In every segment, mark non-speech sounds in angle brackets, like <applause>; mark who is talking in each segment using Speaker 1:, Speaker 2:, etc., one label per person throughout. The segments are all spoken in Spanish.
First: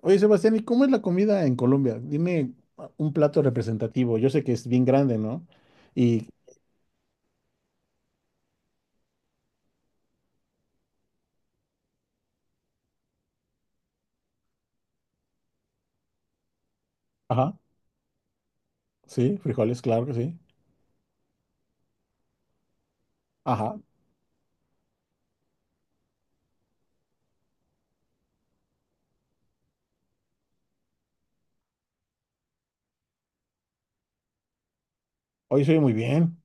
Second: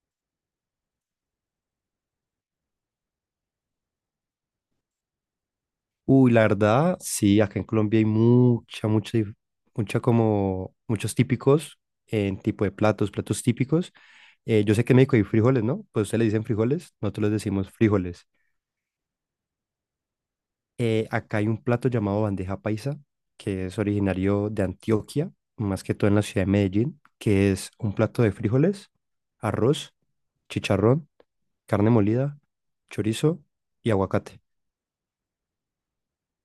Speaker 1: Oye, Sebastián, ¿y cómo es la comida en Colombia? Dime un plato representativo. Yo sé que es bien grande, ¿no? Y,
Speaker 2: Uy, la verdad, sí, acá en Colombia hay mucha como, muchos típicos en tipo de platos, platos típicos. Yo sé que en México hay frijoles, ¿no? Pues ustedes le dicen frijoles, nosotros les
Speaker 1: ajá,
Speaker 2: decimos frijoles.
Speaker 1: sí, frijoles, claro que sí.
Speaker 2: Acá hay un plato llamado bandeja paisa, que
Speaker 1: Ajá,
Speaker 2: es originario de Antioquia, más que todo en la ciudad de Medellín, que es un plato de frijoles, arroz, chicharrón, carne molida, chorizo y aguacate.
Speaker 1: oye, soy muy bien.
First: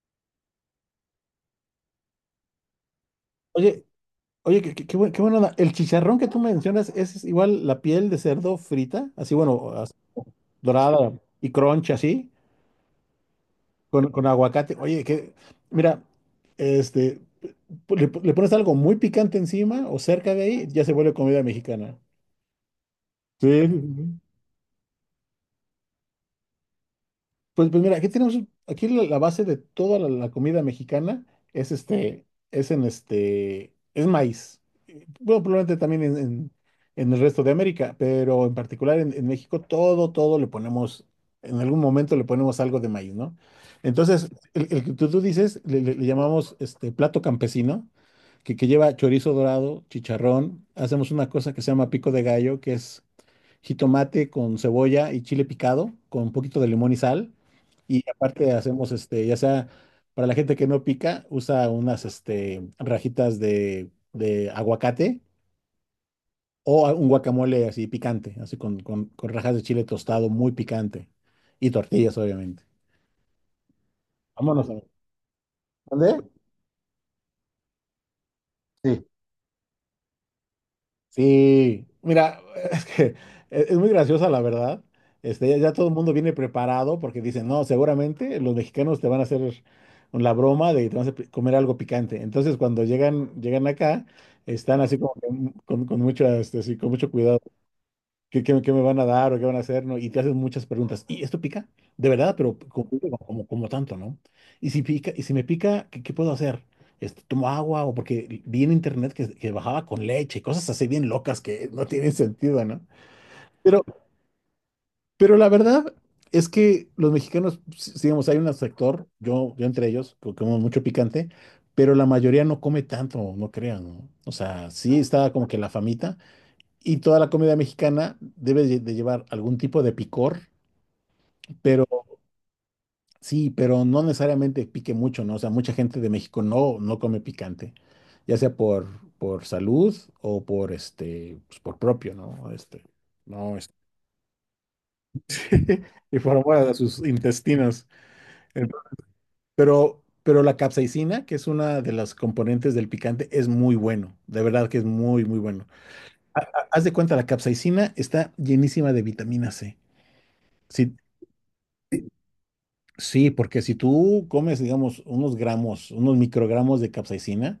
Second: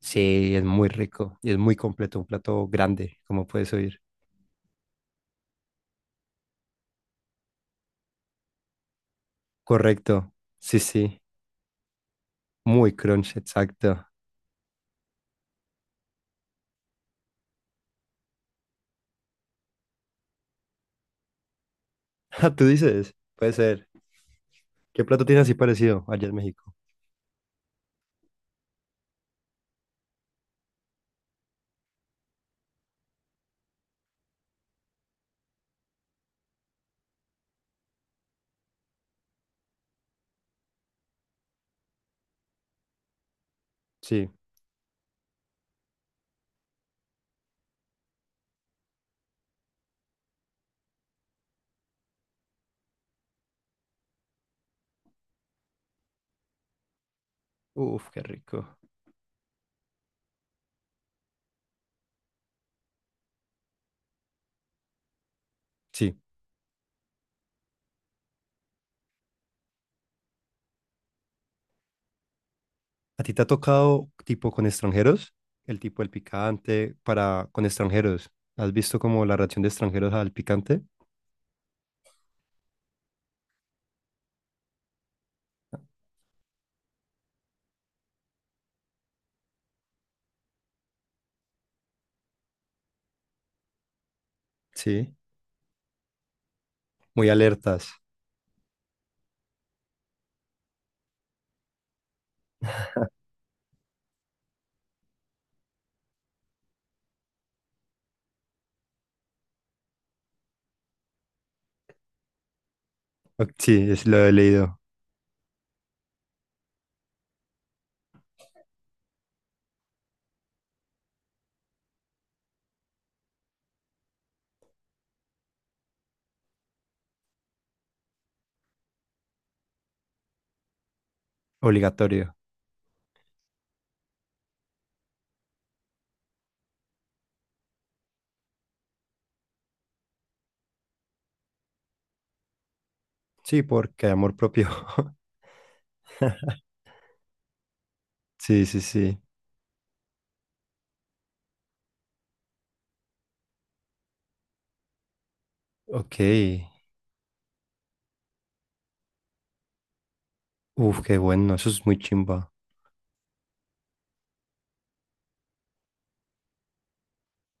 Speaker 2: Sí, es muy rico y es muy completo, un plato grande, como puedes
Speaker 1: Oye,
Speaker 2: oír.
Speaker 1: oye, qué buena onda. El chicharrón que tú mencionas es igual la piel de cerdo frita, así, bueno, así,
Speaker 2: Correcto. Sí,
Speaker 1: dorada
Speaker 2: sí.
Speaker 1: y crunch, así,
Speaker 2: Muy crunch, exacto.
Speaker 1: con,
Speaker 2: <laughs>
Speaker 1: con aguacate. Mira, este, le pones algo muy picante encima o cerca de ahí, ya se vuelve comida mexicana.
Speaker 2: Ah, tú dices, puede ser.
Speaker 1: Sí.
Speaker 2: ¿Qué plato tiene así parecido allá en México?
Speaker 1: Pues mira, aquí la base de toda la comida mexicana es este, es en este, es maíz. Bueno, probablemente también en el resto de América, pero en particular en México todo le ponemos, en algún momento le ponemos algo de maíz, ¿no? Entonces,
Speaker 2: Sí.
Speaker 1: el que tú dices, le llamamos este plato campesino, que lleva chorizo dorado, chicharrón, hacemos una cosa que se llama pico de gallo, que es jitomate con cebolla y chile picado, con un poquito de limón y sal. Y
Speaker 2: Uf, qué
Speaker 1: aparte
Speaker 2: rico.
Speaker 1: hacemos, ya sea para la gente que no pica, usa unas, rajitas de aguacate
Speaker 2: Sí.
Speaker 1: o un guacamole así picante, así con rajas de chile tostado muy picante. Y tortillas, obviamente.
Speaker 2: ¿A ti te ha tocado tipo con
Speaker 1: Vámonos a ver.
Speaker 2: extranjeros? El tipo
Speaker 1: ¿Dónde?
Speaker 2: del picante para con extranjeros. ¿Has visto
Speaker 1: Sí.
Speaker 2: como la reacción de extranjeros al picante?
Speaker 1: Sí, mira, es que es muy graciosa la verdad. Ya todo el mundo viene preparado porque dicen, no, seguramente los mexicanos te van a hacer la broma de que te vas a comer algo picante. Entonces, cuando llegan acá, están así como
Speaker 2: Sí.
Speaker 1: que con mucho, sí, con mucho
Speaker 2: Muy
Speaker 1: cuidado.
Speaker 2: alertas.
Speaker 1: ¿Qué, qué, qué me van a dar o qué van a hacer, no? Y te haces muchas preguntas. ¿Y esto pica? De verdad, pero como tanto, ¿no? Y si pica, y si me pica, ¿qué, qué puedo hacer? ¿Tomo agua? O porque vi en internet que bajaba con leche, cosas así bien locas que no tienen sentido, ¿no?
Speaker 2: Ok,
Speaker 1: Pero,
Speaker 2: sí, es lo he leído.
Speaker 1: pero la verdad es que los mexicanos, digamos, hay un sector, yo entre ellos, que como mucho picante, pero la mayoría no come tanto, no crean, ¿no? O sea, sí está como que la famita, y toda la comida mexicana debe lle- de llevar algún tipo de picor, pero
Speaker 2: Obligatorio.
Speaker 1: sí, pero no necesariamente pique mucho, ¿no? O sea, mucha gente de México no come picante, ya sea por salud o por pues, por propio, ¿no? No,
Speaker 2: Sí,
Speaker 1: este,
Speaker 2: porque hay amor propio.
Speaker 1: <laughs> y por amor
Speaker 2: <laughs>
Speaker 1: a sus intestinos.
Speaker 2: Sí, sí,
Speaker 1: Entonces,
Speaker 2: sí.
Speaker 1: pero la capsaicina, que es una de las componentes del picante, es muy bueno, de verdad que es muy, muy bueno.
Speaker 2: Ok.
Speaker 1: Ha- ha- Haz de cuenta, la capsaicina está llenísima de vitamina C. Si,
Speaker 2: Uf, qué bueno. Eso es muy chimba.
Speaker 1: sí, porque si tú comes, digamos, unos gramos, unos microgramos de capsaicina,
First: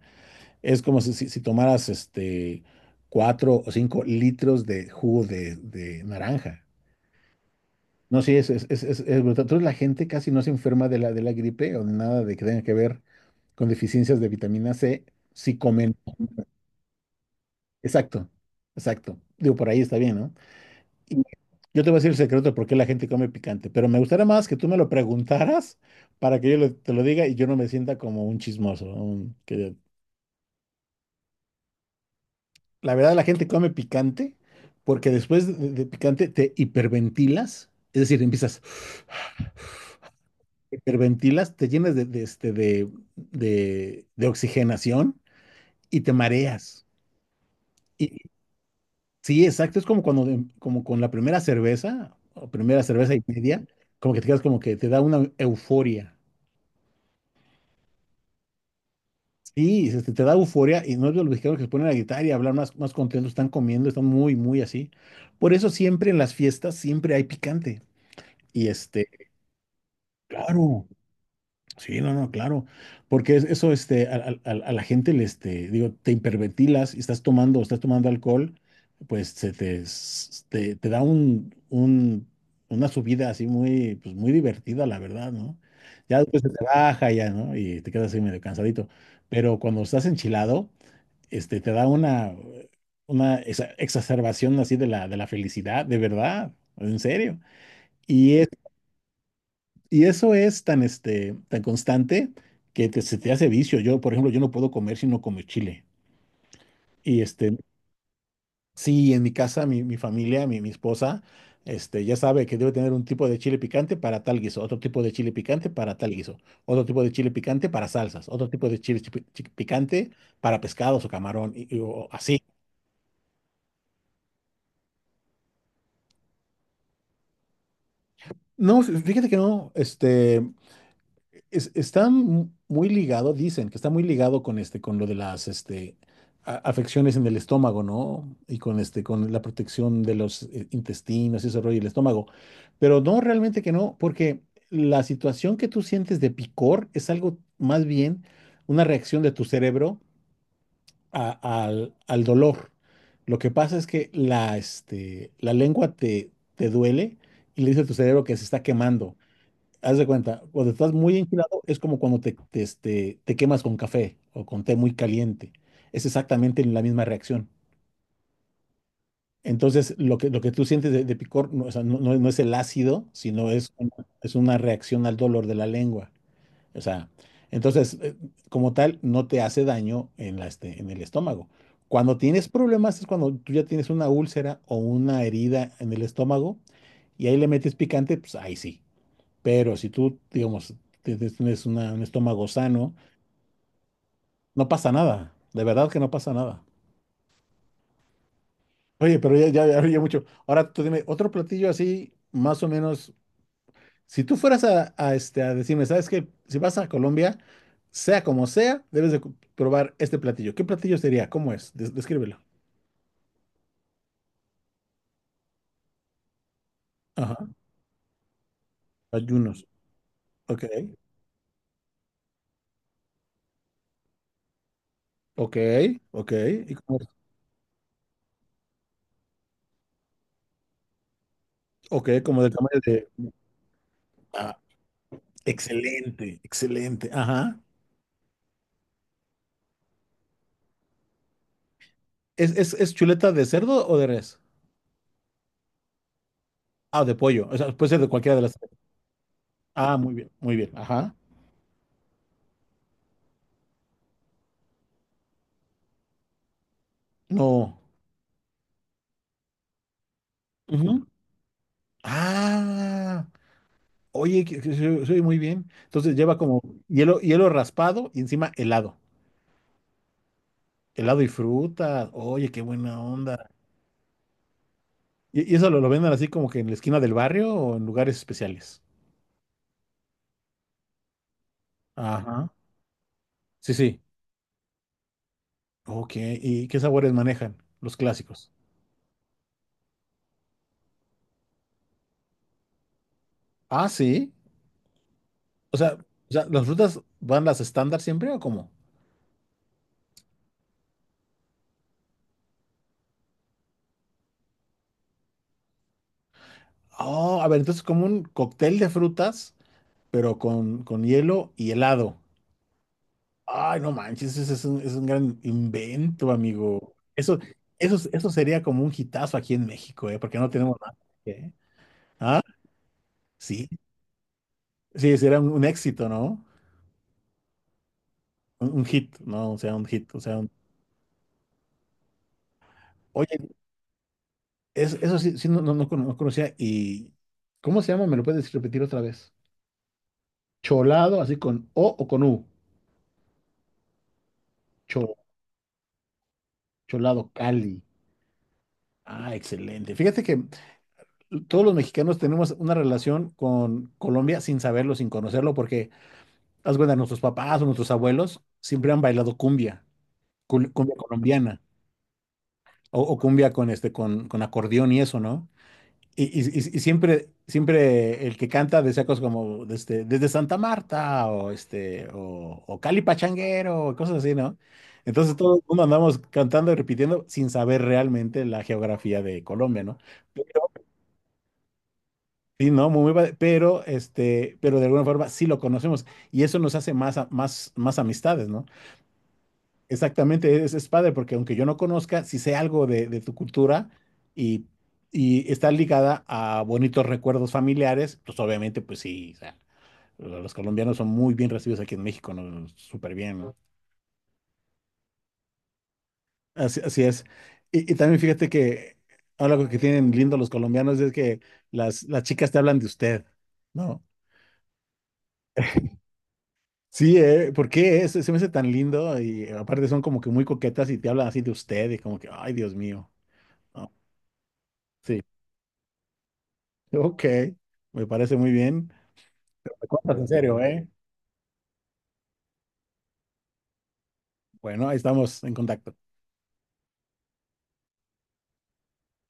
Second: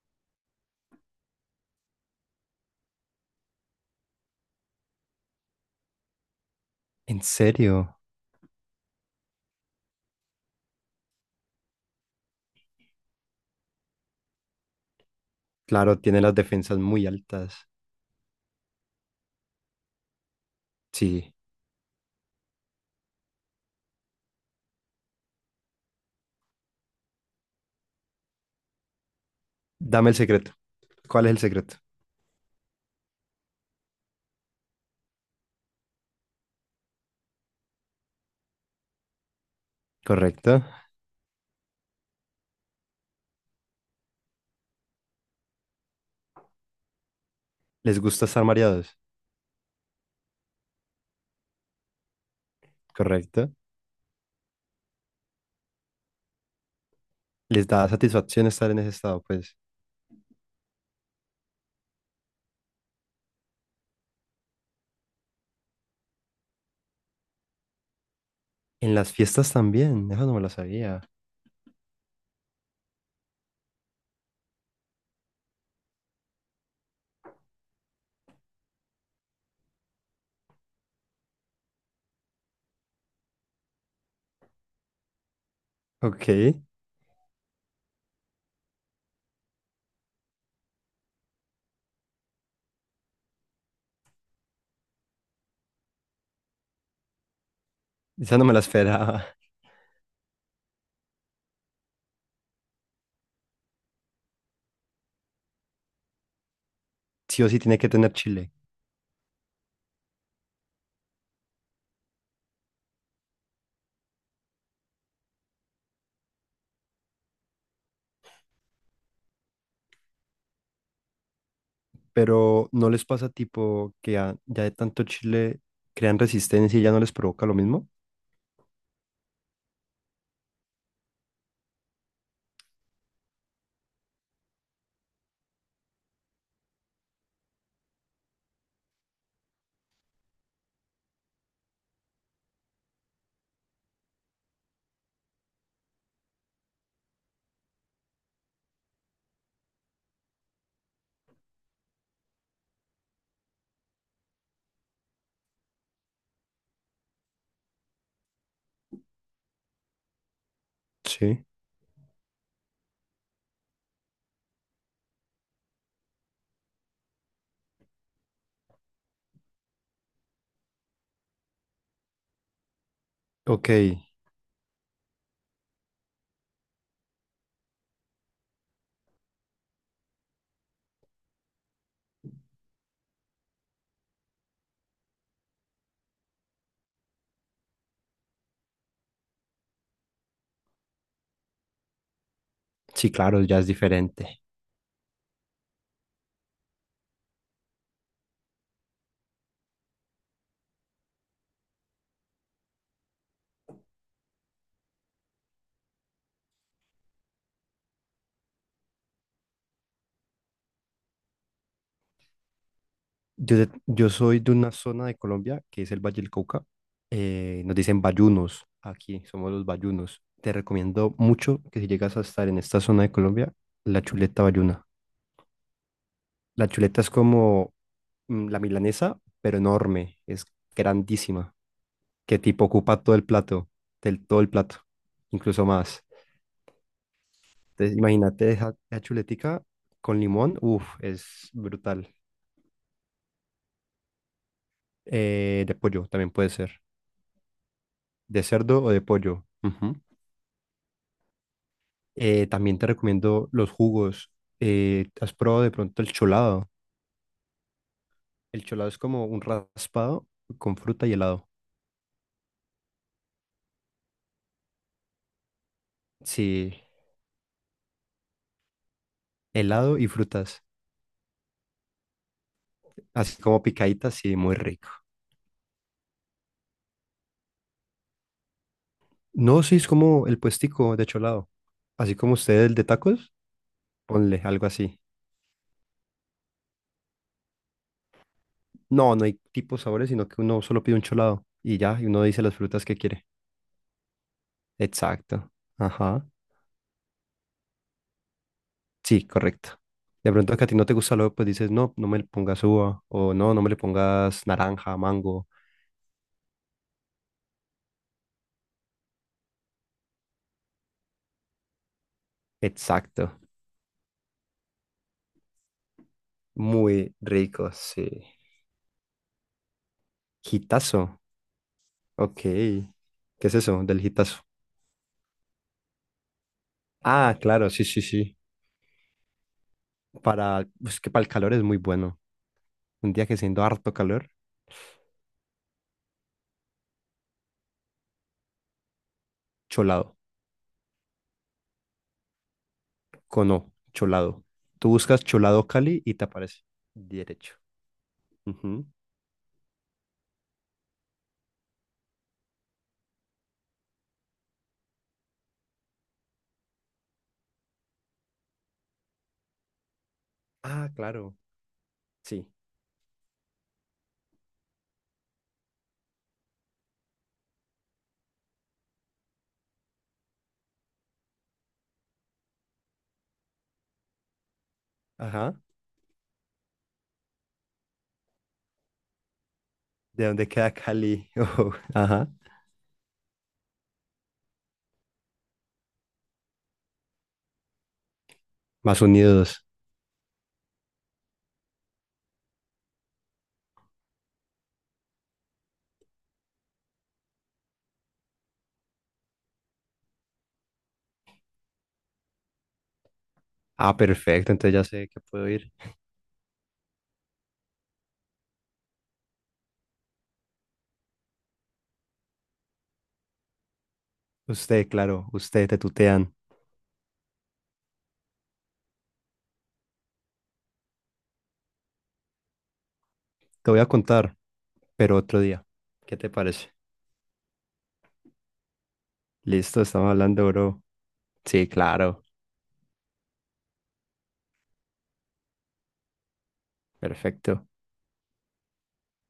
Speaker 1: es como si tomaras cuatro o cinco litros de jugo de naranja.
Speaker 2: ¿En serio?
Speaker 1: No, sí, es brutal. Entonces la gente casi no se enferma de de la gripe o de nada de que tenga que ver con deficiencias de vitamina C si comen.
Speaker 2: Claro, tiene las defensas muy altas.
Speaker 1: Exacto, exacto. Digo, por ahí está bien, ¿no? Y
Speaker 2: Sí.
Speaker 1: yo te voy a decir el secreto de por qué la gente come picante, pero me gustaría más que tú me lo preguntaras para que yo te lo diga y yo no me sienta como un chismoso.
Speaker 2: Dame el secreto. ¿Cuál es el secreto?
Speaker 1: La verdad, la gente come picante porque después de picante te hiperventilas, es decir, empiezas,
Speaker 2: Correcto.
Speaker 1: hiperventilas, te llenas de este, de oxigenación y te mareas.
Speaker 2: ¿Les
Speaker 1: Y,
Speaker 2: gusta estar mareados?
Speaker 1: sí, exacto, es como cuando, como con la primera cerveza o primera cerveza y
Speaker 2: Correcto.
Speaker 1: media, como que te quedas como que te da una euforia.
Speaker 2: ¿Les da satisfacción estar en ese estado? Pues
Speaker 1: Sí, te da euforia y no es de los mexicanos que se ponen a gritar y hablar más, más contentos, están comiendo, están muy, muy así. Por eso siempre en las fiestas siempre hay picante. Y
Speaker 2: en las fiestas también. Eso no me lo
Speaker 1: claro,
Speaker 2: sabía.
Speaker 1: sí, no, no, claro. Porque eso, a la gente le, digo, te hiperventilas y estás tomando alcohol, pues se te, s- te da una subida así muy, pues muy divertida, la verdad, ¿no? Ya después se
Speaker 2: Ok.
Speaker 1: te baja ya, ¿no? Y te quedas así medio cansadito. Pero cuando estás enchilado te da una exacerbación así de de la felicidad, de verdad, en serio. Y,
Speaker 2: Esa no
Speaker 1: es,
Speaker 2: me la esperaba. <laughs>
Speaker 1: y eso es tan, tan constante que se te hace vicio. Yo, por ejemplo, yo no puedo comer si no como chile. Y
Speaker 2: Sí o sí tiene que tener chile.
Speaker 1: sí, en mi casa, mi familia, mi esposa, ya sabe que debe tener un tipo de chile picante para tal guiso, otro tipo de chile picante para tal guiso, otro tipo de chile picante para salsas, otro tipo de picante para pescados o camarón, o así.
Speaker 2: Pero ¿no les pasa tipo que ya de tanto chile crean resistencia y ya no les provoca lo mismo?
Speaker 1: No, fíjate que no, está muy ligado, dicen que está muy ligado con con lo de las, afecciones en el estómago, ¿no? Y con con la protección de los intestinos y ese rollo, y el estómago. Pero no, realmente que no, porque la situación que tú sientes de picor es algo más bien una reacción de tu cerebro al, al dolor. Lo que pasa es que la, la lengua te duele y le dice a tu cerebro que se está quemando. Haz de cuenta, cuando estás muy
Speaker 2: Sí.
Speaker 1: enchilado es como cuando te quemas con café o con té muy caliente. Es exactamente la misma reacción. Entonces, lo que tú sientes de picor no, o sea, no es el ácido, sino
Speaker 2: Ok.
Speaker 1: es una reacción al dolor de la lengua. O sea, entonces, como tal, no te hace daño en la, en el estómago. Cuando tienes problemas es cuando tú ya tienes una úlcera o una herida en el estómago y ahí le metes picante, pues ahí sí. Pero si tú, digamos, tienes un estómago sano,
Speaker 2: Sí, claro, ya es diferente.
Speaker 1: no pasa nada. De verdad que no pasa nada. Oye, pero ya, ya, ya, ya mucho. Ahora tú dime, otro platillo así, más o menos. Si tú fueras a decirme, ¿sabes qué? Si vas a Colombia, sea como sea, debes de probar este platillo. ¿Qué platillo sería? ¿Cómo es? Descríbelo.
Speaker 2: Yo soy de una zona de Colombia que es el Valle del Cauca.
Speaker 1: Ajá.
Speaker 2: Nos dicen bayunos aquí, somos
Speaker 1: Ayunos.
Speaker 2: los bayunos. Te
Speaker 1: Ok.
Speaker 2: recomiendo mucho que si llegas a estar en esta zona de Colombia, la chuleta bayuna.
Speaker 1: Ok. Ok.
Speaker 2: La
Speaker 1: ¿Y cómo
Speaker 2: chuleta
Speaker 1: es?
Speaker 2: es como mm, la milanesa, pero enorme, es grandísima,
Speaker 1: Ok,
Speaker 2: que
Speaker 1: como del
Speaker 2: tipo
Speaker 1: tamaño
Speaker 2: ocupa todo el
Speaker 1: de.
Speaker 2: plato, del, todo el
Speaker 1: Ah,
Speaker 2: plato, incluso más.
Speaker 1: excelente, excelente. Ajá.
Speaker 2: Entonces, imagínate esa chuletica con limón, uff, es brutal.
Speaker 1: Es chuleta de cerdo o de res?
Speaker 2: De pollo también puede ser,
Speaker 1: Ah, de pollo. O sea, puede ser de cualquiera de
Speaker 2: de
Speaker 1: las tres.
Speaker 2: cerdo o de pollo. Ujú.
Speaker 1: Ah, muy bien, muy bien. Ajá.
Speaker 2: También te recomiendo los jugos. ¿Has probado de pronto el cholado?
Speaker 1: No.
Speaker 2: El cholado es como un raspado con fruta
Speaker 1: Ujú.
Speaker 2: y helado.
Speaker 1: Ah, oye, que se oye muy bien. Entonces lleva como
Speaker 2: Sí,
Speaker 1: hielo, hielo raspado y encima helado.
Speaker 2: helado y frutas.
Speaker 1: Helado y fruta. Oye, qué buena
Speaker 2: Así
Speaker 1: onda.
Speaker 2: como picaditas, sí, muy rico.
Speaker 1: Y eso lo venden así como que en la esquina del barrio o en lugares especiales?
Speaker 2: No, sí, es como el puestico de cholado. Así como
Speaker 1: Ajá.
Speaker 2: usted el de tacos,
Speaker 1: Sí, sí.
Speaker 2: ponle algo así.
Speaker 1: Ok. ¿Y qué sabores manejan? Los clásicos.
Speaker 2: No, no hay tipos sabores, sino que uno solo pide un cholado y ya, y uno dice las frutas que quiere.
Speaker 1: Ah, sí.
Speaker 2: Exacto.
Speaker 1: O sea,
Speaker 2: Ajá.
Speaker 1: o sea, ¿las frutas van las estándar siempre o cómo?
Speaker 2: Sí, correcto. De pronto que a ti no te gusta lo, pues dices, no, no me le pongas uva, o no, no me le pongas naranja, mango.
Speaker 1: Oh, a ver, entonces como un cóctel de frutas, pero con hielo y helado.
Speaker 2: Exacto.
Speaker 1: Ay, no manches, ese es es un gran invento, amigo.
Speaker 2: Muy rico, sí.
Speaker 1: Eso sería como un hitazo aquí en México, ¿eh? Porque no tenemos nada.
Speaker 2: Gitazo.
Speaker 1: ¿Eh?
Speaker 2: Ok. ¿Qué es
Speaker 1: Sí,
Speaker 2: eso del gitazo?
Speaker 1: sí, sería un éxito, ¿no?
Speaker 2: Ah, claro, sí, sí, sí.
Speaker 1: Un hit, ¿no? O sea, un hit, o sea,
Speaker 2: Para, pues que para el calor es muy bueno. Un día
Speaker 1: Oye,
Speaker 2: que siendo harto calor,
Speaker 1: eso sí, sí, no, no, no conocía. ¿Y cómo se llama? ¿Me lo puedes repetir otra vez?
Speaker 2: cholado.
Speaker 1: Cholado, así con O o con U.
Speaker 2: Cono, cholado. Tú
Speaker 1: Cho-
Speaker 2: buscas cholado Cali y te aparece.
Speaker 1: Cholado
Speaker 2: Derecho.
Speaker 1: Cali.
Speaker 2: Ujú.
Speaker 1: Ah, excelente. Fíjate que todos los mexicanos tenemos una relación con Colombia sin saberlo, sin conocerlo, porque, haz cuenta, nuestros papás o nuestros abuelos siempre han bailado cumbia,
Speaker 2: Ah,
Speaker 1: cumbia
Speaker 2: claro.
Speaker 1: colombiana,
Speaker 2: Sí.
Speaker 1: o cumbia con, con acordeón y eso, ¿no? Y siempre, siempre el que canta decía cosas como desde Santa Marta o Cali Pachanguero, cosas así, ¿no? Entonces
Speaker 2: Ajá.
Speaker 1: todo el mundo andamos cantando y repitiendo sin saber realmente la geografía de Colombia, ¿no?
Speaker 2: ¿De dónde queda Cali? <laughs> Ujú, ajá.
Speaker 1: Sí, no, muy, muy padre, pero pero de alguna forma sí lo conocemos y eso nos hace más, más, más amistades, ¿no?
Speaker 2: Más unidos.
Speaker 1: Exactamente, es padre porque aunque yo no conozca, sí sé algo de tu cultura y, y está ligada a bonitos recuerdos familiares, pues obviamente, pues sí, o sea, los colombianos son muy bien recibidos aquí en México, ¿no? Súper bien, ¿no?
Speaker 2: Ah, perfecto, entonces ya sé que puedo ir.
Speaker 1: Así, así es. Y también fíjate que algo que tienen lindo los colombianos es que las chicas te hablan de usted, ¿no?
Speaker 2: Usted, claro, usted, te tutean.
Speaker 1: Sí, ¿por qué es? Se me hace tan lindo y aparte son como que muy coquetas y te hablan así de usted y como que, ay, Dios mío.
Speaker 2: Te voy a
Speaker 1: No,
Speaker 2: contar, pero
Speaker 1: sí,
Speaker 2: otro día. ¿Qué te parece?
Speaker 1: ok, me parece muy bien.
Speaker 2: Listo,
Speaker 1: Me
Speaker 2: estamos
Speaker 1: cuentas en
Speaker 2: hablando,
Speaker 1: serio,
Speaker 2: bro.
Speaker 1: ¿eh?
Speaker 2: Sí, claro.
Speaker 1: Bueno, ahí estamos en contacto.
Speaker 2: Perfecto.